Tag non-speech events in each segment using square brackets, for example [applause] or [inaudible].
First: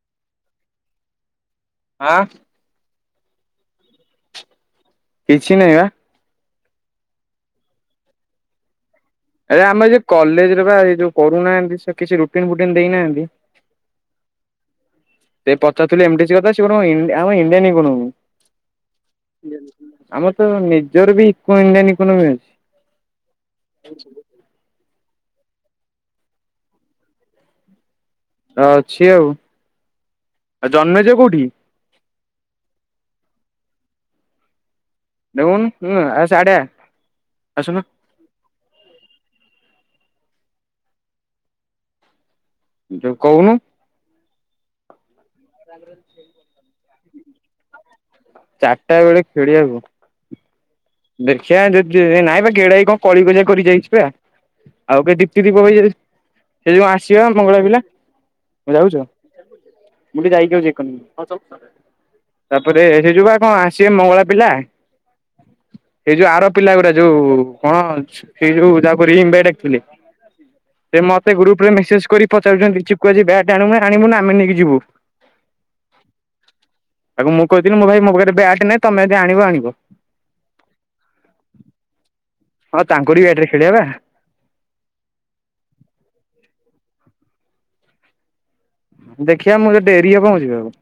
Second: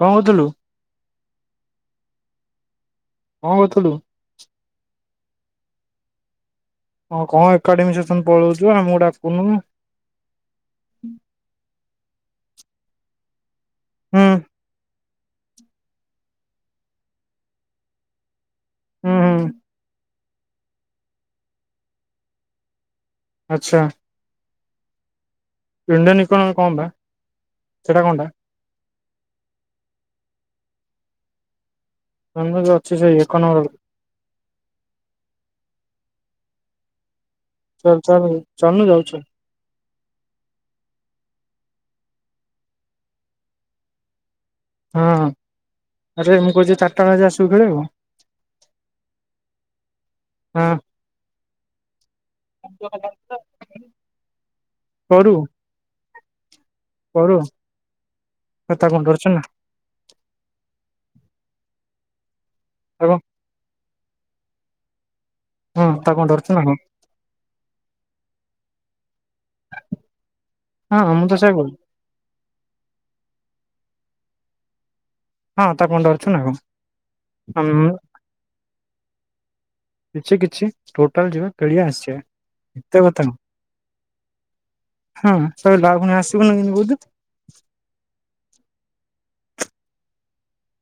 କଣ କହୁଥିଲୁ ଆଁ କଣ କରୁଥିଲୁ? କିଛି ନହିଁ ବା। ହଁ କଣ ଏକାଡେମି ସେକ୍ସନ ପଳଉଚୁ ଆମକୁ ଡାକ ଆ ଆମେ ଯଉ କଲେଜରେ ବା ଏ ଯୋଉ କରୁନାହାନ୍ତି ସେ କିଛି ରୁଟିନ ଫୁଟିନ ଦେଇନାହାନ୍ତି। ହୁଁ। ସେ ପଚାରୁଥିଲେ ଏମ ଡି ସି କଥା ସେ କଣ ଇ ଆମ ଇଣ୍ଡିଆନ ଇକୋନମି ହୁଁ ହୁଁ ଆମର ତ ନିଜର ବି ଇକୋ ଇଣ୍ଡିଆନ୍ ଇକୋନୋମି ଅଛି। ଆଛା ଇଣ୍ଡିଆନ୍ ଇକୋନୋମି କଣ ବା ସେଟା କଣ ଟା? ଅଛି ଆଉ ଆଉ ଜନ୍ମିଜ କୋଉଠି? ଜନ୍ମିଜ ଅଛି ସେଇ ଏକ ନମ୍ବର ଦେଉନୁ ହୁଁ [unintelligible] ଆସ ତୁ ଚାଲନୁ ଚାଲୁନୁ ଯାଉଚି ଜା। ଯୋଉ କହୁନୁ। ହଁଁ ଆରେ ମୁଁ କହୁଚି ଚାରିଟା ବାଜୁ ଆଶିବୁ ଖେଲି ବାକୁ? ଚାରିଟା ବେଳେ ଖେଳିବାକୁ? ଦେଖିଆ ଯଦି ନାଇଁ ବା ଗେଡା ଭାଇ ହଁ କଣ କଳିକଜିଆ କରି ଯାଇଚି ପା। ଆଉ କିଏ କରୁ ଦୀପ୍ତି ଦୀପକ ଭାଇ ଜଦି ସେ ଦିଜଣ ଆସିବେ କରୁ ମଙ୍ଗଳା ପିଲା କୁଆଡେ ତାକୁ କଣ ଯାଉଚ? ଡରୁଛୁ ନା ମୁଁ ଟିକେ ଯାଇକି ଆଉଚି ଏକୋନମି ତାପରେ ସେ ତାକୁ ଯୋଉ କଣ ସିଏ ମଙ୍ଗଳା ପିଲା ହଁ ଏ ତାକୁ କଣ ଯୋଉ ଆର ଡରୁଛୁ ନା ପିଲା ଗୁରା ଯୋଉ କଣ ସେ ଯୋଉ ଯାହାକୁ [unintelligible] ଡାକିଥିଲେ। ସେ କଣ ହଁ ମୁଁ ତ ମୋତେ ସେଇଆ ଗ୍ରୁପ ରେ କହୁଛି ମେସେଜ୍ କରି ପଚାରୁଚନ୍ତି ଚିକୁ ଆଜି ବ୍ୟାଟ୍ ଆଣୁ ଆଣିବୁ ନା ଆମେ ନେଇକି ଯିବୁ? ହଁ ତାକୁ କଣ ଡରୁଚୁନା କଣ। ଦି କହିଥିଲି ମୁଁ ହୁଁ ଭାଇ ମୋ ପାଖରେ ବ୍ୟାଟ୍ ନାହିଁ ତମେ ଜଦି ଆଣିବ ଆଣିବ। କିଛି କିଛି ଟୋଟାଲ ଯିବା ଖେଳିବା ଆସିବା। ହଁ ଏତେ କଥା ତାଙ୍କରି ବ୍ୟାଟ ରେ ଖେଳିବା ପା। ହଁ ସଇଲା ଆଉ ଫୁଣି ଆସିବୁନି କେମିତି କହୁଚୁ? ଦେଖିଆ ମୁଁ ତ ଡେରି ହବ ମୁଁ ଯିବାକୁ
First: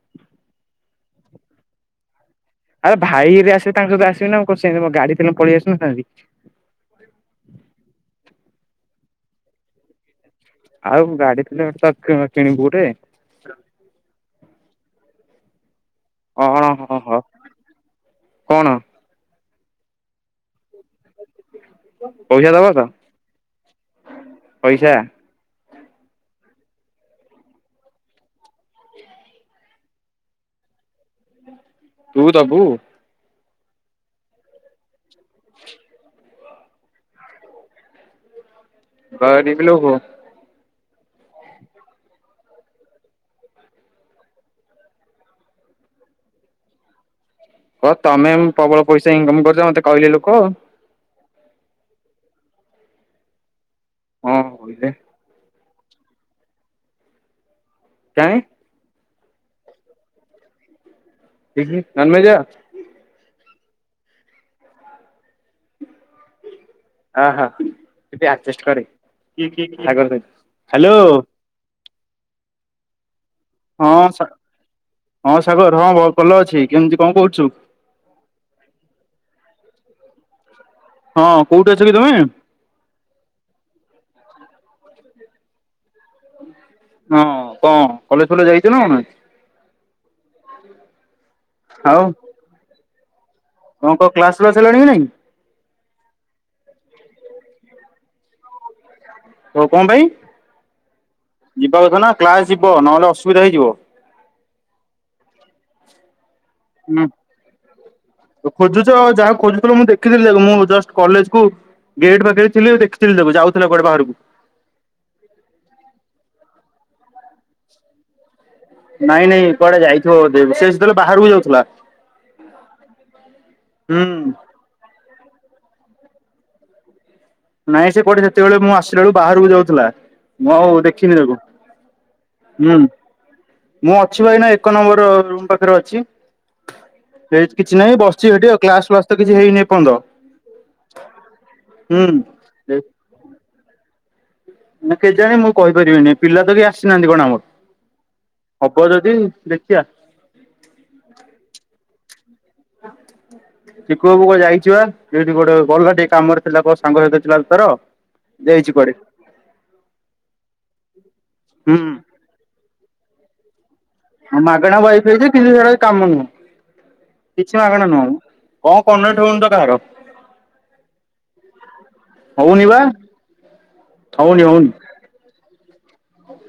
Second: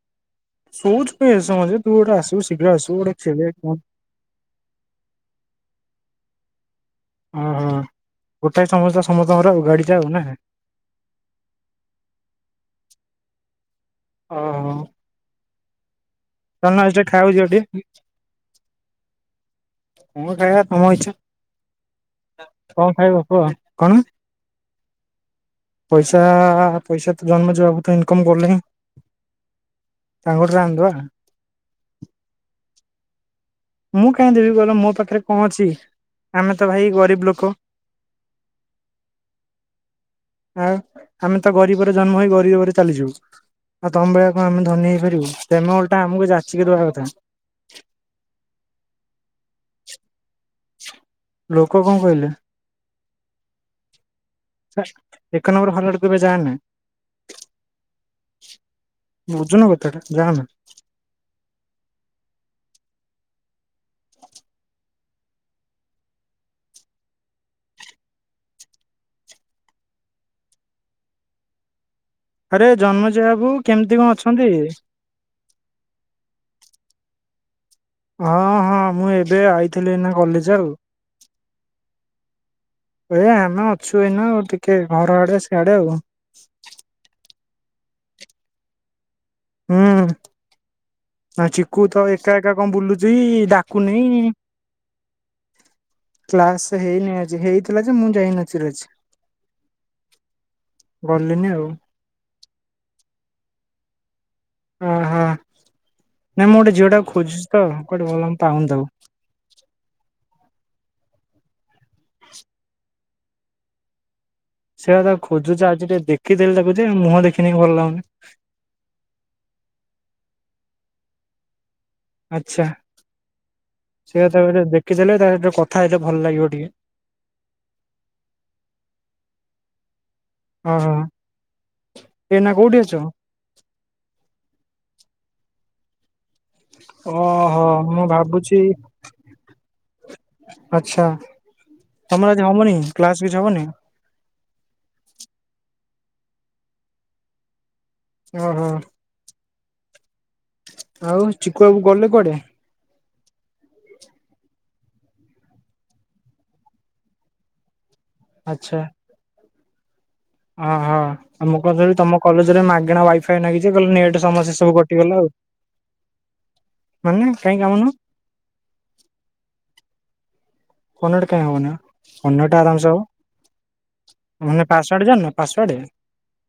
ସୁଚୁ କଣ ଏତେ ସାମ ଯେ ତୁ ଗୋଟେ ଆଶିବୁ ଶୀଘ୍ର ଆରେ ଆଶିବୁ ଗୋଟେ ଭାଇ ଖେଳିଆ କଣ [unintelligible] କଣ ସେମିତି ମୋର ଗଡି ଥିଲେ ମୁଁ ପଳେଇ ଆସି ନଥାନ୍ତି। ଓହୋ ଗୋଟାଏ ସମସ୍ତ ସମସ୍ତଙ୍କର ଆଉ ଗାଡିଟା ଆଉ ନା? ଆଉ ଗାଡି ଥିଲେ [unintelligible] କିଣିବୁ ଗୋଟେ। ଅ ହଁ। କଣ ଚାଲୁନୁ ଆଜି ହଁ ଟିକେ ହଁ ଖାଇବାକୁ ଯିବା ଟିକେ କଣ କଣ ଖାଇବା ତମ ଇଛା। ପଇସା ଦବ ତ କୁହ କଣ ପଇସା? ପଇସା ପଇସା ତ ଜନ୍ମେଜ ବାବୁ ତ ଇନକମ୍ କରୁନାହିଁ। ସାଙ୍ଗରେ ଯାନ୍ତି ପା। ତୁ ଦବୁ? ମୁଁ କାହିଁ ଦେବି କହିଲ ମୋ ପାଖରେ କଣ ଅଛି ଆମେ ତ ଭାଇ ଗରିବ ଲୋକ। ଗରିବ ଲୋକ? ଆଉ ଆମେ ତ ଗରିବରେ ଜନ୍ମ ହେଇ ଗରିବରେ ଚାଲିଯିବୁ। ଆଉ ତମ ଭଳିଆ କଣ ଆମେ ଧନୀ ହେଇପାରିବୁ ତମେ ଓଲଟା ଆମକୁ ଯାଚିକି ଦେବା କଥା। ହଁ ତମେ ଏନେ ପ୍ରବଳ ପଇସା ଇନକମ୍ମ କରୁଚ ମତେ କହିଲେ ଲୋକ। ଲୋକ କଣ କହିଲେ? ହଁ କହିଲେ। ଏକ ନମ୍ବର ଭଲ [unintelligible] କେବେ ଯାଏନ। କାଇଁ। ବୁଝୁନ କଥାଟା ନାହାନ୍ତି। [unintelligible] ହ ହ ଟିକେ ଅଚେଷ୍ଟ କରେ ହ୍ୟାଲୋ। ଆରେ ଜନ୍ମ ଯାହାକୁ। ହଁ ହଁ ସାଗର ହଁ ଭଲ ଅଛି କେମିତି କଣ କରଛୁ? ହଁ ହଁ ମୁଁ ଏବେ ଆଇଥିଲି ନା କଲେଜ ଆଉ। ହଁ କୋଉଠି ଅଛ କି ତମେ। ଏ ଆମେ ଅଛୁ ଏଇନା ଆଉ ଟିକେ ଘର ଆଡେ ସିଆଡେ ଆଉ। ହଁ କଣ କଲେଜ ଫଲେ ଯାଇଛୁ ନା? [unintelligible] ହୁଁ ଚିକୁ ଆଉ ତ ଏକା ଏକା କଣ ବୁଲୁଚ ଡା। କଣ କଣ କ୍ଲାସ [unintelligible] ଫ୍ଲାସ ହେଲାଣି କି ନାଇଁ? କ୍ଲାସ ହେଇନି ଆଜି ହେଇଥିଲା ଯେ ମୁଁ ଯାଇନଥିଲି ଆଜି। ହଉ କଣ ପାଇଁ ଗଲିନି ଆଉ। ଯିବା କଥା ନା କ୍ଲାସ ଯିବ ନହେଲେ ଅସୁବିଧା ହେଇଯିବ। ଓହୋ ନାଇଁ ମୁଁ ଗୋଟେ ଝିଅ ହୁଁ ଟାକୁ ଖୋଜୁଛି ତ। ପାଉନି ତାକୁ। ଖୋଜୁଛ ଆ ଯାହା ଖୋଜୁଥିଲ ମୁଁ ଦେଖି ଦେଖିଥିଲି ଦେବୁ ମୁଁ ଜ କଲେଜ କୁ ଗେଟ୍ ପାଖରେ ଥିଲି ଦେଖିଥିଲି ଦେବୁ ଯାଉଥିଲା କୁଆଡେ ବାହାରକୁ। ସେଇଟା ତା ଖୋଜୁ ଆଜି ଟିକେ ଦେଖିଦେଲି ତାକୁଛି ମୁହଁ ଦେଖିନକି ଭଲ ଲାଗୁନି। ନାଇଁ ନାଇଁ କୁଆଡେ ଯାଇଥିବ ବୋଧେ ସିଏ ଯେତେବେଳେ ବାହାରକୁ ଯାଉଥିଲା। ଆଚ୍ଛା। ହୁଁ। ଦେଖି ଦେଲେ ତା କଥା ହେଇଟା ଭଲ ଲାଗିବ ଟିକେ। ନାଇଁ ସେ କୋଠି ସେତେବେଳେ ମୁଁ ଆସିଲା ବେଳକୁ ବାହାରକୁ ଯାଉଥିଲା ମୁଁ ଆ ହଉ ଦେଖିନି ତାକୁ। ଏ ନା ହୁଁ କୋଉଠି ଅଛ। ମୁଁ ଅଛି ଭାଇନା ଏକ ନମ୍ବର ରୁମ୍ ପାଖରେ ଅଛି। ସେଠ ଓହୋ କିଛି ନାହିଁ ମୁଁ ବସିଛି ସେଠି ଭାବୁଛି ଆଉ କ୍ଲାସ ଫ୍ଲାସ ତ କିଛି ହେଇନି ଏ ପର୍ଯ୍ୟନ୍ତ। ଆଚ୍ଛା ତମର ଆଜି ହବନି କ୍ଲାସ କିଛି ହବନି। ନା କେ ଜାଣି ମୁଁ କହିପାରିବିନି ପିଲା ତ କି ଆସିନାହାନ୍ତି କଣ ଆମର? ଓହୋ ହବ ଯଦି ଦେଖିବା। ଆଉ ଚିକୁ ବାବୁ ଗଲେ କୁଆଡେ। [unintelligible] ଚିକୁ କୁ ବାବୁ କୁଆଡେ ଯାଇଛି ପା ଡିଉଟି କୁଆଡେ ଗଲା ଟିକେ କାମରେ ଥିଲା କ ସାଙ୍ଗ ସହିତ ଥିଲା ତାର। ଦେଇଛି ଆଚ୍ଛା କୁଆଡେ। ଓହୋ ଆଉ ମୁଁ ହୁଁ କଥିଲି ତମ କଲେଜରେ ମାଗଣା। [unintelligible] ଖାଇାଗିଛି କ ନେଟ ସମସ୍ୟା ମାଗଣା ସବୁ ୱାଇଫାଇ କଟିଗଲା ଯେ ଆଉ କିନ୍ତୁ ସେଟା କାମ ନୁହଁ। ମାନେ କିଛି କାଇଁ କାମ ମାଗଣା ନୁହଁ। କଣ କନେଟ ହଉନି ତ କାହାର? କନେଟ କାଇଁ ହଉନି ବା କନେଟ ହଉନି ବା ଆରାମସ ହବ ହଉନି ମାନେ ହଉନି। ପାସ୍ ପାୱାର୍ଡ଼େ ଜାଣିନ ପାସୱର୍ଡ।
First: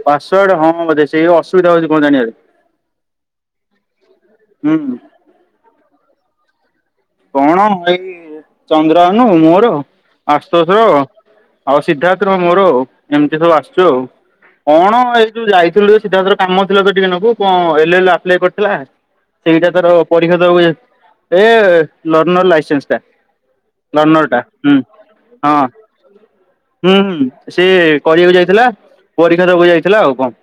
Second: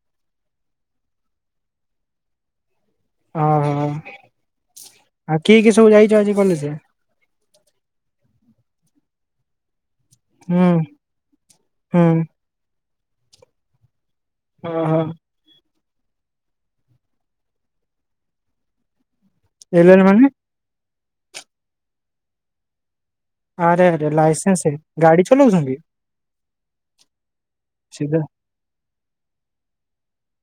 ପାସୱାର୍ଡ ହଁ ବୋଧେ ସେ ଅସୁବିଧା ହଉଛି କଣ ଜାଣିବାରେ? ଓହୋ ଆଉ ହୁଁ କିଏ କିଏ ସବୁ ଯାଇଛ ଆଜି କଲେଜରେ। କଣ ଏଇ ଚନ୍ଦ୍ରନୁ ମୋର। ହୁଁ ଆଶଶୁର ଆଉ ହୁଁ ସିଦ୍ଧାର୍ଥ ମୋର ଆଉ ଏମିତି ସବୁ ଆସିୁଛ ଆଉ। ଓହୋ କଣ ଏଇ ଯୋଉ ଯାଇଥିଲୁ ସିଧାସଳ କାମ ଥିଲା ଟିକେ ନ କଣ ଏଲ ଆପ୍ଏ କରିଥିଲା? ସେଇଟା ତାର ଏଲେନ ମାନେ? ପରିଶୋଧ ଏ ଲଣର ଲାଇସେନ୍ସ ଟା। ଆରେ, ଆରେ ଲର୍ଣ୍ଣର ଟା ଲାଇସେନ୍ସ ହୁଁ। ଗାଡି ହଁ ଚଲାଉଛନ୍ତି‌। ହୁଁ ହୁଁ ସିଏ ସିଧା କରିବାକୁ ଯାଇଥିଲା ପରୀକ୍ଷା ଦବାକୁ ଯାଇଥିଲା ଆଉ କଣ?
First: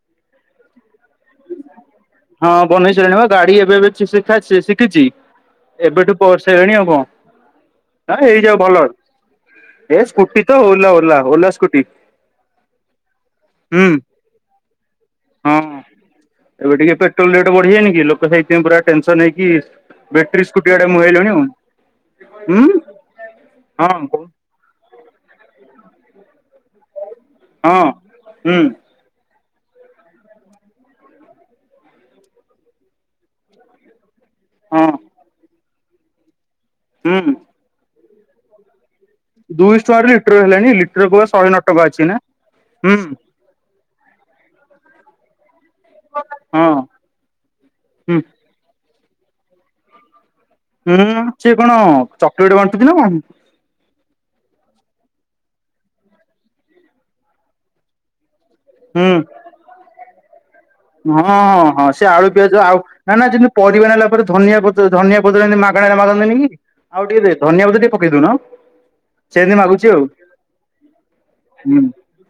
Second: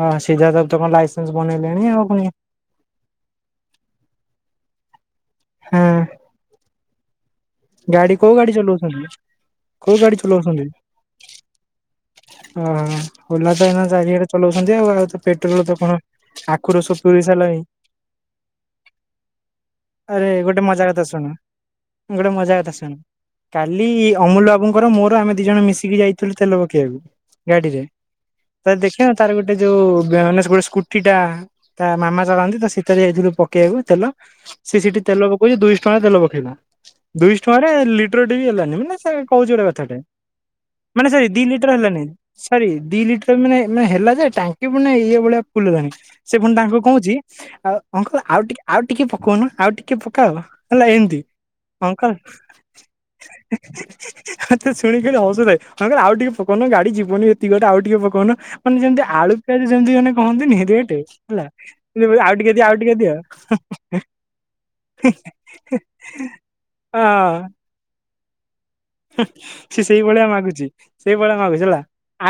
ହଁ ସିଝା ସବ ତ କଣ ଲାଇସେନ୍ସ ବନେଇଲେଣି ଆଉ ପୁଣି ବନେଇସାରାଣି ବା ଗାଡି ଏବେ ଏ ଶିଖ ଶିଖିଛି। ହଁ। ଏବେଠୁ ପରସେଇଲେଣି ଆଉ କଣ? ଗାଡି ନା କୋଉ ଗାଡି ଏଇଯାଉ ଭଲ ଚଲଉଛନ୍ତି? କୋଉ ଏ ଗାଡି ସ୍କୁଟି ତ ଚଲଉଛନ୍ତି? Ola Ola, Ola scooty. ହଁ ଓହ ଓଲା ତ ଏଇନା ହୁଁ ଚାରିଆଡେ ଚଲାଉଛନ୍ତି ଆଉ ଆଉ ତ ହଁ ପେଟ୍ରୋଲ ତ କଣ? ଏବେ ଆଖୁରୁ ଟିକେ ସବୁ ପୁରେଇ ପେଟ୍ରୋଲ ରେଟ୍ ସାରିଲାଣି ବଢିାନି କି ଲୋକ ସେଇଥିପଁ ପୁରା ଟେନସନ ହେଇକି ଆରେ ବେଟ୍ରି ଗୋଟେ ସ୍କୁଟି ମଜା ଆଡ଼େ କଥା ଶୁଣ ମୁହେଲେନି ଆଉ। ଗୋଟେ ମଜା ହୁଁ କଥା ଶୁଣ କାଲି ହଁ କହୁ ଅମୁଲ ବାବୁଙ୍କର ମୋର ଆମେ ଦି ଜଣ ମିଶିକି ଯାଇ ତୁ ତେଲ ପକେଇବାକୁ ଗାଡିରେ ହଁ ହୁଁ ତ ଦେଖ କ ତାର ଗୋଟେ ଯୋଉ ମାନେ ଗୋଟେ ସ୍କୁଟି ଟା ତା ମାମା ଚାଲନ୍ତି ତ ଶୀତରେ ଯାଇଥିଲୁ ପକେଇବାକୁ ତେଲ ସେ ହଁ ସେଠି ତେଲ ପକେଇଛି ଦୁଇଶହ ଟଙ୍କାରେ ତେଲ ପକେଇଲା। ହୁଁ ଦୁଇଶହ ଟଙ୍କାରେ ଲିଟର ଟି ବି ହେଲାନି ମାନେ କ ଗେ ଦୁଇଶହ କଥା ଟଙ୍କାରେ ଲିଟର ହେଲାଣି ମାନେ ଲିଟରକୁ ସ ବା ଦି ଶହେ ନଅ ଲିଟର ଟଙ୍କା ଅଛି ଏଇନା ହେ ହୁଁ ଦିଟର ମାନେ ମାନେ ହେଲା ଯେ ଟାଙ୍କି ପେ ଇଏ ଭଳିଆ ଫୁଲଲାଣି। ସେ ପୁଣି ହଁ ତାଙ୍କୁ କହୁଛି ଆଉ ହୁଁ ଅଙ୍କଲ ଆଉେ ଆଉ ଟିକେ ପକଉନୁ ଆଉ ଟିକେ ପକାଅ। ହେଲା ଏମିତି। ସେଏ କଣ ଚକୋଲେଟ ବାଣ୍ଟୁଛି ନା କଣ? [inaudible] ଆେ ଶୁଣିିକିଲେ ଅସୁଧାାଇ କିଲ ଆ ଟିକେ ପଉନ ଗାଡି ଯିବନି ଏତିକିଟେ ଆଉ ଟିକେ ପୋକଉନ। ମାନେ ଯେମିତି ହୁଁ ଆଳୁ ପିଆଜ ଯେମିତି ଜଣେ କହନ୍ତି ନିତି ଗଟେ ହଁ ହଁ ହଁ ସେ ହେଲା ଆଉ ଟିକେ ଦିଅ ଆଉ ଟିକେ ଦିଅ। ତା ଧିଆ ଧନିଆ ପତ୍ର ଏମିତିାଗଣାାରେ ମାଗନ୍ତିନି କି ଆଉ ଟିକେ ହଁ ଧନିଆ ପତ୍ର ଟିକେ ପକେଇ ଦେଉନ। ସେ ସେଇଭଳିଆ ମାଗୁଛି, ସେଇଭଳିଆ ମାଗୁଛି ହେଲା। ହୁଁ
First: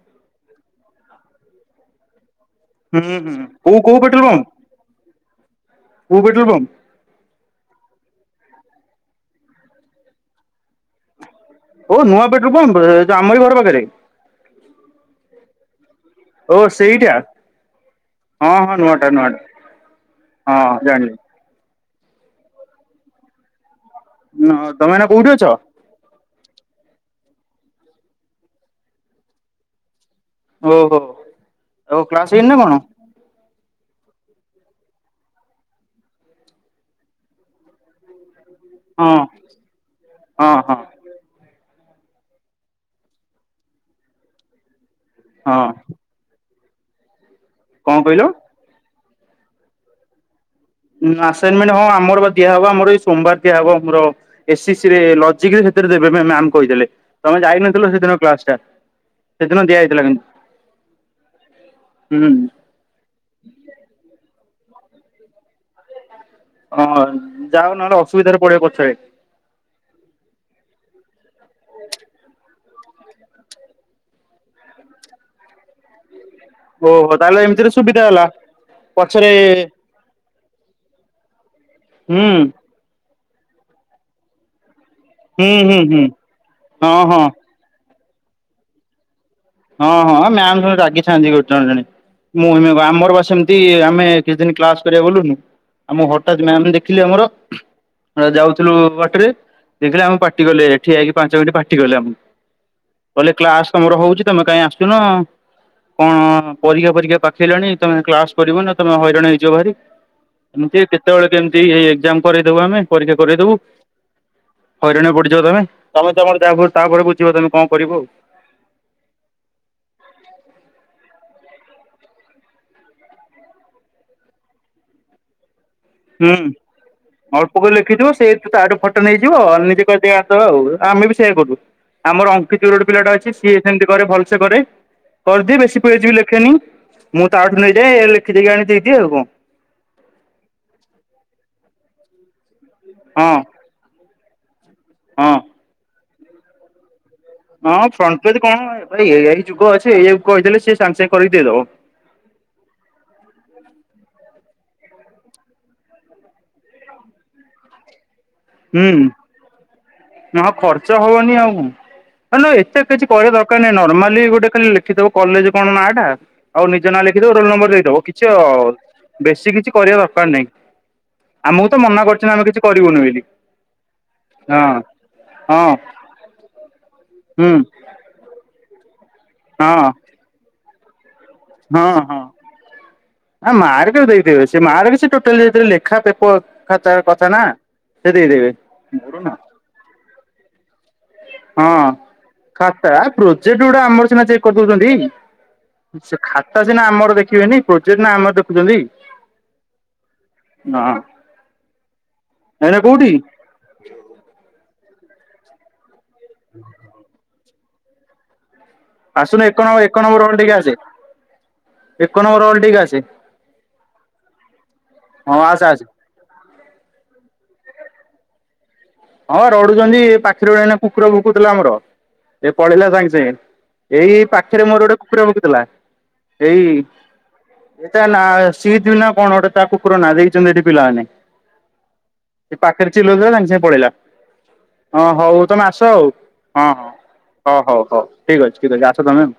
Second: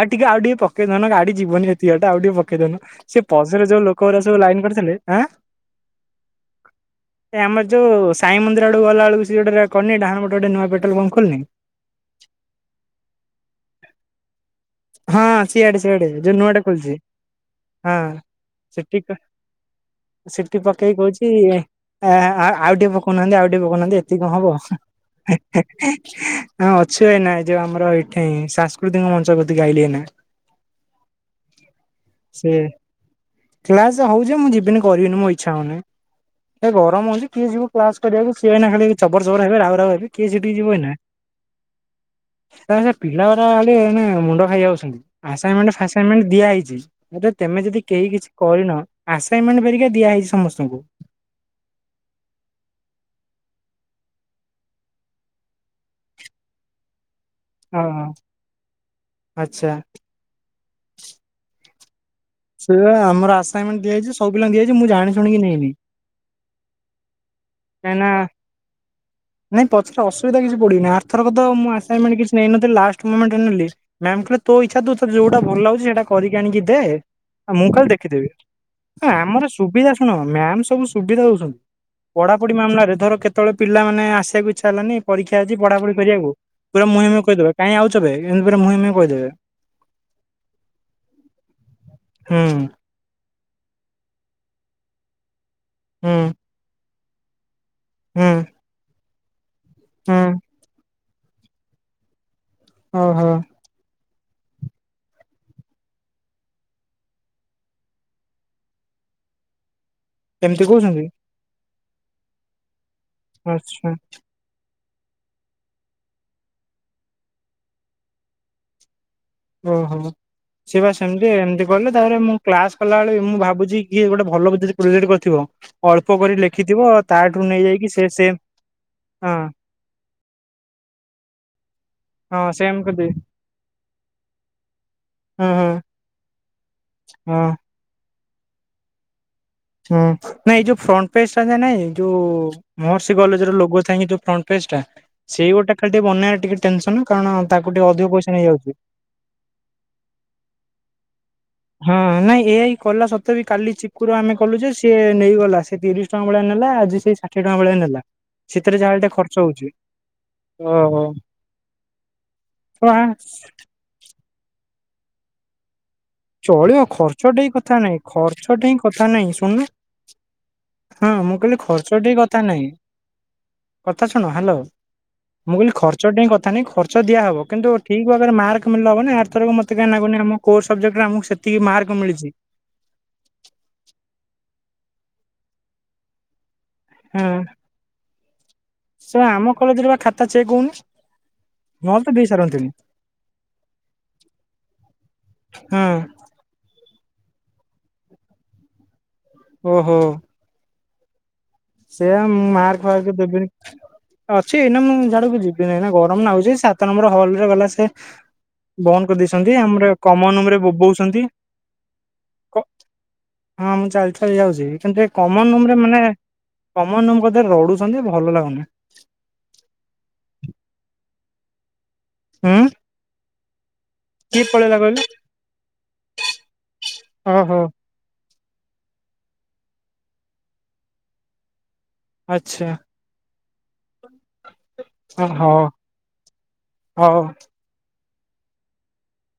ଆଉ ଟିକେ ଆଉ ଟିକେ ପକେଇ ଧନ ଗାଡି ଯିବନି ଏତିଇଟା ଆଉ ଟିକେ ପଖେଇଦନୁ ହୁଁ ସେ ହୁଁ ପସରେ କୋଉ ଯୋଉ କୋଉ ଲୋକ ଗଡ ପେଟ୍ରୋଲ ସବ ଲାଇନ ପମ୍ପ କରିଥିଲେ ହାଁ କୋଉ ପେଟ୍ରୋଲ ପମ୍ପ ଏ ଆମର ଯଉ ସାଇ ମନ୍ଦିର ଆଡକୁ ଗଲା ବେଳକୁ ସେ ଗୋଟେ କନି ଡାହାଣ ପଟୁ ନୂଆ ପେଟ୍ରୋଲ ପମ୍ପ ଖୋଲିନି ଓ ନୂଆ ପେଟ୍ରୋଲ ପମ୍ପୋ ଆମର ଘର ପାଖରେ ହଁ ସିଆଡେ ସିଆଡେ ଯୋଉ ଓ ନୂଆ ଟା ଖୋଲିଛି ସେଇଟା ହଁ ହଁ ହଁ ନୂଆଟା ସେଠିକ ନୂଆଟା ସିଟି ହଁ ପକେଇକି ଜାଣିଲି କହୁଛି‌। ଆ ଆଉ ଟିକେ ପକଉନାହାନ୍ତି ଆଉ ଟି ପକଉନାହାନ୍ତି ଏତିକି କଣ ହବ? ତମେ ଏଇନା କୋଉଠି ଅଛ? ହଁ ଅଛୁ ଏନା ଏ ଯୋଉ ଆମର ଏଇଠି ସାଂସ୍କୃତିକ ମଞ୍ଚ ପ୍ରତି ଆଇଲି ଏନା ଓହୋ ଓ କ୍ଲାସ ସେ ହେଇନ ନା କଣ? କ୍ଲାସ ହଉଛି ମୁଁ ଯିବିନି କରିବିନି ମୋ ଇଚ୍ଛା ହଉନି ଗରମ ହଉଛି କିଏ ଯିବ? କ୍ଲାସ କରିବାକୁ ସିଏଇ ଖା ହଁ ଜବର ଜବର ହେବେ ରାଉ ରାଉ ହେବେ କିଏଠି ହଁ ଯିବ ହଁ ଏଇନା। ପିଲା ଗୁରା କାଲି ମୁଣ୍ଡ ଖାଇ ଯାଉଛନ୍ତି ଆସା ହଁ ପେମେଣ୍ଟ ଦିଆ ହୋଇଛି ତମେ ଯଦି କଣ କେହି କିଛି କହିଲ? କରିନ ଆସନମେଣ୍ଟରିକା ଦିଆ ହେଇଛି ସମସ୍ତଙ୍କୁ। ଆସାଇନମେଣ୍ଟ ହଁ ଆମର ବା ଦିଆ ହବ ଆମର ଏଇ ସୋମଵାର ଦିଆ ହବ ଆମର ଏସିଶିରେ ଲଜିକ ରେ ଦେବେ ମାମ କହିଥିଲେ? ତମେ ଯାଇନଥିଲ ଓହୋ ସେଦିନ କ୍ଲାସ ଟା ସେଦିନ ଆଚ୍ଛା ଦିଆଯାଇଥିଲା କିନ୍ତୁ ହୁଁ। ସେ ଆମର ଆସାଇନମେଣ୍ଟ ଦଆଯାଇଛି ସବୁିଲା ଦିଆଯଛି ମୁ ଜାଣି ଶୁଣିକି ନେଇନି। ହଁ ଯାାଉ କାହିଁକି ନହେଲେ ନା ଅସୁବିଧାରେ ପଡିବ ପଛରେ। ନାଇଁ ପଛରେ ଅସୁବିଧା କିଛି ପଡୁି ଆଥର ତ ମୁଁ ଆସାଇନମେଣ୍ଟ କିଛି ନଁ ନ ଲାଷ୍ଟ ମାମୋଣ୍ଟ ରେ ନେଲି ତୋ ଇଛା ଯୋଉଟା ଭଲ ଲାଗୁ ସେଇଟା କରିକି ଆଣିକି ଦେ ଓହୋ ତାହେଲେ ଆଉ ଏମିତିରେ ମୁଁ ଖାଲି ସୁବିଧା ହେଲା ଦେଖିଦେବି। ପଛରେ ଆମର ସୁବିଧା ଶୁଣ ମ୍ୟାମ୍ ସବୁ ସୁବିଧା ଦଉଛନ୍ତି। ହୁଁ ପଢ଼ାପଢ଼ି ମାମଲାରେ ଧର କେତେବେଳେ ପିଲାମାନେ ଆସିବାକୁ ଇଚ୍ଛା ହେଲାନି। ପରୀକ୍ଷା ହୁଁ ଅଛି ହୁଁ ପଢ଼ାପଢ଼ି ହୁଁ କରିବାକୁ ପୁରା ହଁ ମୁହେଁ ହଁ ମୁହେଁ କହିଦେବେ କାଇଁ ଆଉଚବେ ଏମିତି ପୁରା ମୁହେଁ ମୁହେଁ କହିଦେବେ। ହଁ ହଁ ମ୍ୟାାମ୍ ସବୁବେଳେ ରାଗିଥାନ୍ତି ଗୋ ଜଣେ ଜଣେ ହୁଁ ମୁହେଁ ଆମର ବା ସେମିତି ଏମିତି ଆମେ କିଛି ଦିନ୍ କ୍ଲାସ କରିବାକୁ ଗଲୁନୁ। ଆମ ହୁଁ ହଠାତ୍ ମ୍ୟାମ୍ ଦେଖିଲେ ଆମର। ଆଁ ହୁଁ ଯାଉଥିଲୁ ବାଟରେ ଦେଖିଲେ ଆମକୁ ହୁଁ ପାଟି କଲେ ଠିଆ ହେଇକି ପାଞ୍ଚ ମିନିଟ୍ ପାଟି କଲେ ଆମକୁ। ଓହୋ କହିଲେ କ୍ଲାସ ତମର ହଉଛି ତମେ କାହିଁ ଆସୁନ। କଣ ପରୀକ୍ଷା ପରୀକ୍ଷା ପାଖେଇଲାଣି ତମେ କ୍ଲାସ କରିବ ନା ତମେ ହଇରାଣ ହେଇଯିବ ଭାରି। ଏମିତି କେତେବେଳେ କେମିତି ଏ ଏକ୍ଜାମ କରେଇଦେବୁ ଆମେ ପରୀକ୍ଷାକରେଇଦେବୁ। ଆଚ୍ଛା ହଇରାଣ ପଡିଯିବ ତମେ ତମେ ତମର ଯା ତାପରେ ବୁଝିବ ତମେ କଣ କରିବ ଆଉ? ଓହୋ ସିଏ ବା ଏମିତି ଏମିତି କଲେ ତାପରେ ମୁଁ କ୍ଲାସ୍ କଲାବେଳେ ମୁଁ ଭାବୁଛି କି ଗୋଟେ ଭଲ ବୋଧେ ପ୍ରୋଜେକ୍ଟ କରିଥିବ। ଅଳ୍ପ କରି ହୁଁ ଲେଖିଥିବ ତାଠୁ ଅଳ୍ପ କରି ନେଇଯାଇକି ସେ ଲେଖିଥିବ ସେଇ ସେମ୍ ତାଠୁ ଫଟୋ ହଁ ନେଇଯିବ ଆଉ ନିଜେ କରିଦେଇ ଅ [unintelligible] ଆମେ ବି ସେଇଆ କରୁଚୁ ଆମର ହଁ ଅଙ୍କିତ ବୋଲି ସେମ୍ ଗୋଟେ କରିଦେବି ପିଲାଟା ଅଛି ସିଏ ସେମିତି କରେ ଭଲସେ କରେ। ହଁ କରିଦିଏ ହଁ ବେଶୀ ପେଜ୍ ବି ଲେଖେନି ମୁଁ ହଁ। ତାଠୁ ନେଇଯାଏ ଲେଖିଦେଇକି ଆଣି ଦେଇଦିଏ ଆଉ କଣ। ହଁ ନାଇଁ ଏ ଯୋଉ ଫ୍ରଣ୍ଟ ପେଜଟା ତା ନାଇଁ ଯୋଉ ମହର୍ଷି ହଁ କଲେଜର ଲୋଗଥାଇକି ଯୋଉ ଫ୍ରଣ୍ଟ ପେଜଟା ହଁ। ସେଇ ଗୋଟେ ଖାଲି ଟିକେ ବନ୍ୟା ଟିକେ ଟେନସନ୍ କାରଣ ତାକୁ ହଁ ଟିକେ ଅଧିକ ଫ୍ରଣ୍ଟ ପେଜ ପଇସା କଣ ନେଇଯାଉଚି। ଭାଇ ଏ ଆଇ ଯୁଗ ଅଛି ଏଇଆକୁ କହିଦେଲେ ସେ ସାଙ୍ଗେ ସାଙ୍ଗେ କରିିକି ଦେଇଦବ। ହଁ ନାଇଁ ଏହା ହଁ କଲା ସତେ ବି କାଲି ଚକୁରୁ ଆମେ କଲୁ ଯେ ସିଏ ନେଇଗଲା। ସେ ତିରିଶ ଟଙ୍କା ଭଳିଆ ନେଲା ଆଜି ସେ ଷାଠିଏ ଟଙ୍କା ଭଳିଆ ନେଲା ସେଥିରେ ଯାହାହେଲେ ଟିକେ ଖର୍ଚ୍ଚ ହଉଛି। ନାଁ ଖର୍ଚ୍ଚ ଓହୋ ହବନି ଆଉ। ଆଲୋ ଏତେ କିଛି କହିବା ଦରକାର ନାହିଁ ନର୍ମାଲି ଗୋଟେ ଖାଲି ଲେଖିଦବ କଲେଜ କଣ ନାଁ ଟା। ଆଉ ଚଳିବ ନିଜ ନାଁ ଲେଖିଦବ ଖର୍ଚ୍ଚଟି ରୋଲ ନମ୍ବର କଥା ନାଇଁ ଦେଇଦବ କିଛି ଖର୍ଚ୍ଚଟି କଥା ନାଇଁ ବେଶୀ ଶୁଣୁନୁ କିଛି କରିବା ଦରକାର ନାହିଁ। ହଁ ମୁଁ କହିଲି ଆମକୁ ତ ମନା ଖର୍ଚ୍ଚଟି କରୁଚନ୍ତି କଥା ଆମେ କିଛି ନାଇଁ କରିବୁନି ବୋଲି। କଥା ଶୁଣ ହ୍ୟାଲୋ ହଁ ମୁଁ ହଁ କହିଲି ଖର୍ଚ୍ଚଟାଇ କଥା ନାହିଁ ଖର୍ଚ୍ଚ ଦିଆହବ। ହୁଁ କିନ୍ତୁ ଠିକ୍ ଭାବରେ ମାର୍କ ମିଳେ ହବନି ଆରଥରକ ହଁ ମତେ କାଇଁ ଲାଗୁନି ଆମକୁ କୋଉ ସବଜେକ୍ଟରେ ସେ ହଁ ହଁ ଆଁ ମାର୍କ ଦେଇଦେବେ ସେ ମାର୍କରେ ଟୋଟାଲ ଯେତେବେଳେ ଲେଖା ପେପର୍ ଖାତାର କଥା ନା ସେ ଦେଇଦେବେ। ଶୁଣ ଆମ କଲେଜରେ ବା ଖାତା ଚେକ୍ ହଉନି। ହଁ ନହେଲେ ତ ଦେଇ ସାରନ୍ତିଣି ଖାତା ପ୍ରୋଜେକ୍ଟଉରା ଆମର ସିନା ଚେକ୍ କରିଦଉଚନ୍ତି। ହଁ ସେ ଖାତା ସିନା ଆମର ଦେଖିବେନି ପ୍ରୋଜେକ୍ଟ ନା ଆମର ଦେଖୁଚନ୍ତି। ଓହୋ ନାଁ ସେଇଆ ମାର୍କ ଫାର୍କ ଦେବିନି ଅଛି ଏଇନା ମୁଁ ସିଆଡକୁ ଯିବିନି ଏଇନା ଗ ଗରମ ଲାଗୁଚି ସାତ ନମ୍ବର ହଲରେ ଗଲା ସେ ବନ୍ଦ ଆସୁନୁ କରିଦେଇଛନ୍ତି ଏକ ନମ୍ବର ଆମର ଏକ ନମ୍ବର କମନ ହଲ୍ ଟିକେ ରୁମରେ ଆସେ ବୋବଉଚନ୍ତି। ଏକ ନମ୍ବର ହଲ୍ କ ଟିକେ ଆସେ ହଁ ମୁଁ ଚାଲି ଚାଲି ଯାଉଚି କିନ୍ତୁ ଏ ହଁ କମନ ଆସେ ରୁମରେ ଆସେ। ମାନେ କମନ ରୁମ କଥା ଲଢୁଛନ୍ତି ଭଲ ଲାଗୁନି। ହଁ ରଢୁଛନ୍ତି ଏ ପାଖିରେ ଏଇନା କୁକୁର ଭୁକୁଥିଲା ଆମର ଏ ହୁଁ ପଳେଇଲା ସାଙ୍ଗେ ସାଙ୍ଗେ। ଏଇ କିଏ ପାଖରେ ପଳେଇଲା ମୋର ଗୋଟେ କହିଲୁ କୁକୁର ଭୋକୁଥିଲା। ଓହୋ ଏଇ ତା ନାଁ ସିଦ୍ଧ ନା କଣ ଗୋଟେ ତା କୁକୁର ନା ଦେଇଚନ୍ତି ଏଠି ପିଲାମାନେ। ସେ ଆଚ୍ଛା ପାଖରେ ଚିହ୍ନିଲା ଯାହା ତାଙ୍କ ସାଙ୍ଗେ ପଳେଇଲା। ହଁ ହଉ ତମେ ଆସ ଆଉ ହଁ ହଁ ହଉ ହ ହଉ ହଉ ଠିକ୍ ଅଛି ଠିକ୍ ଅଛି ଆସ ତମେ ଆଉ।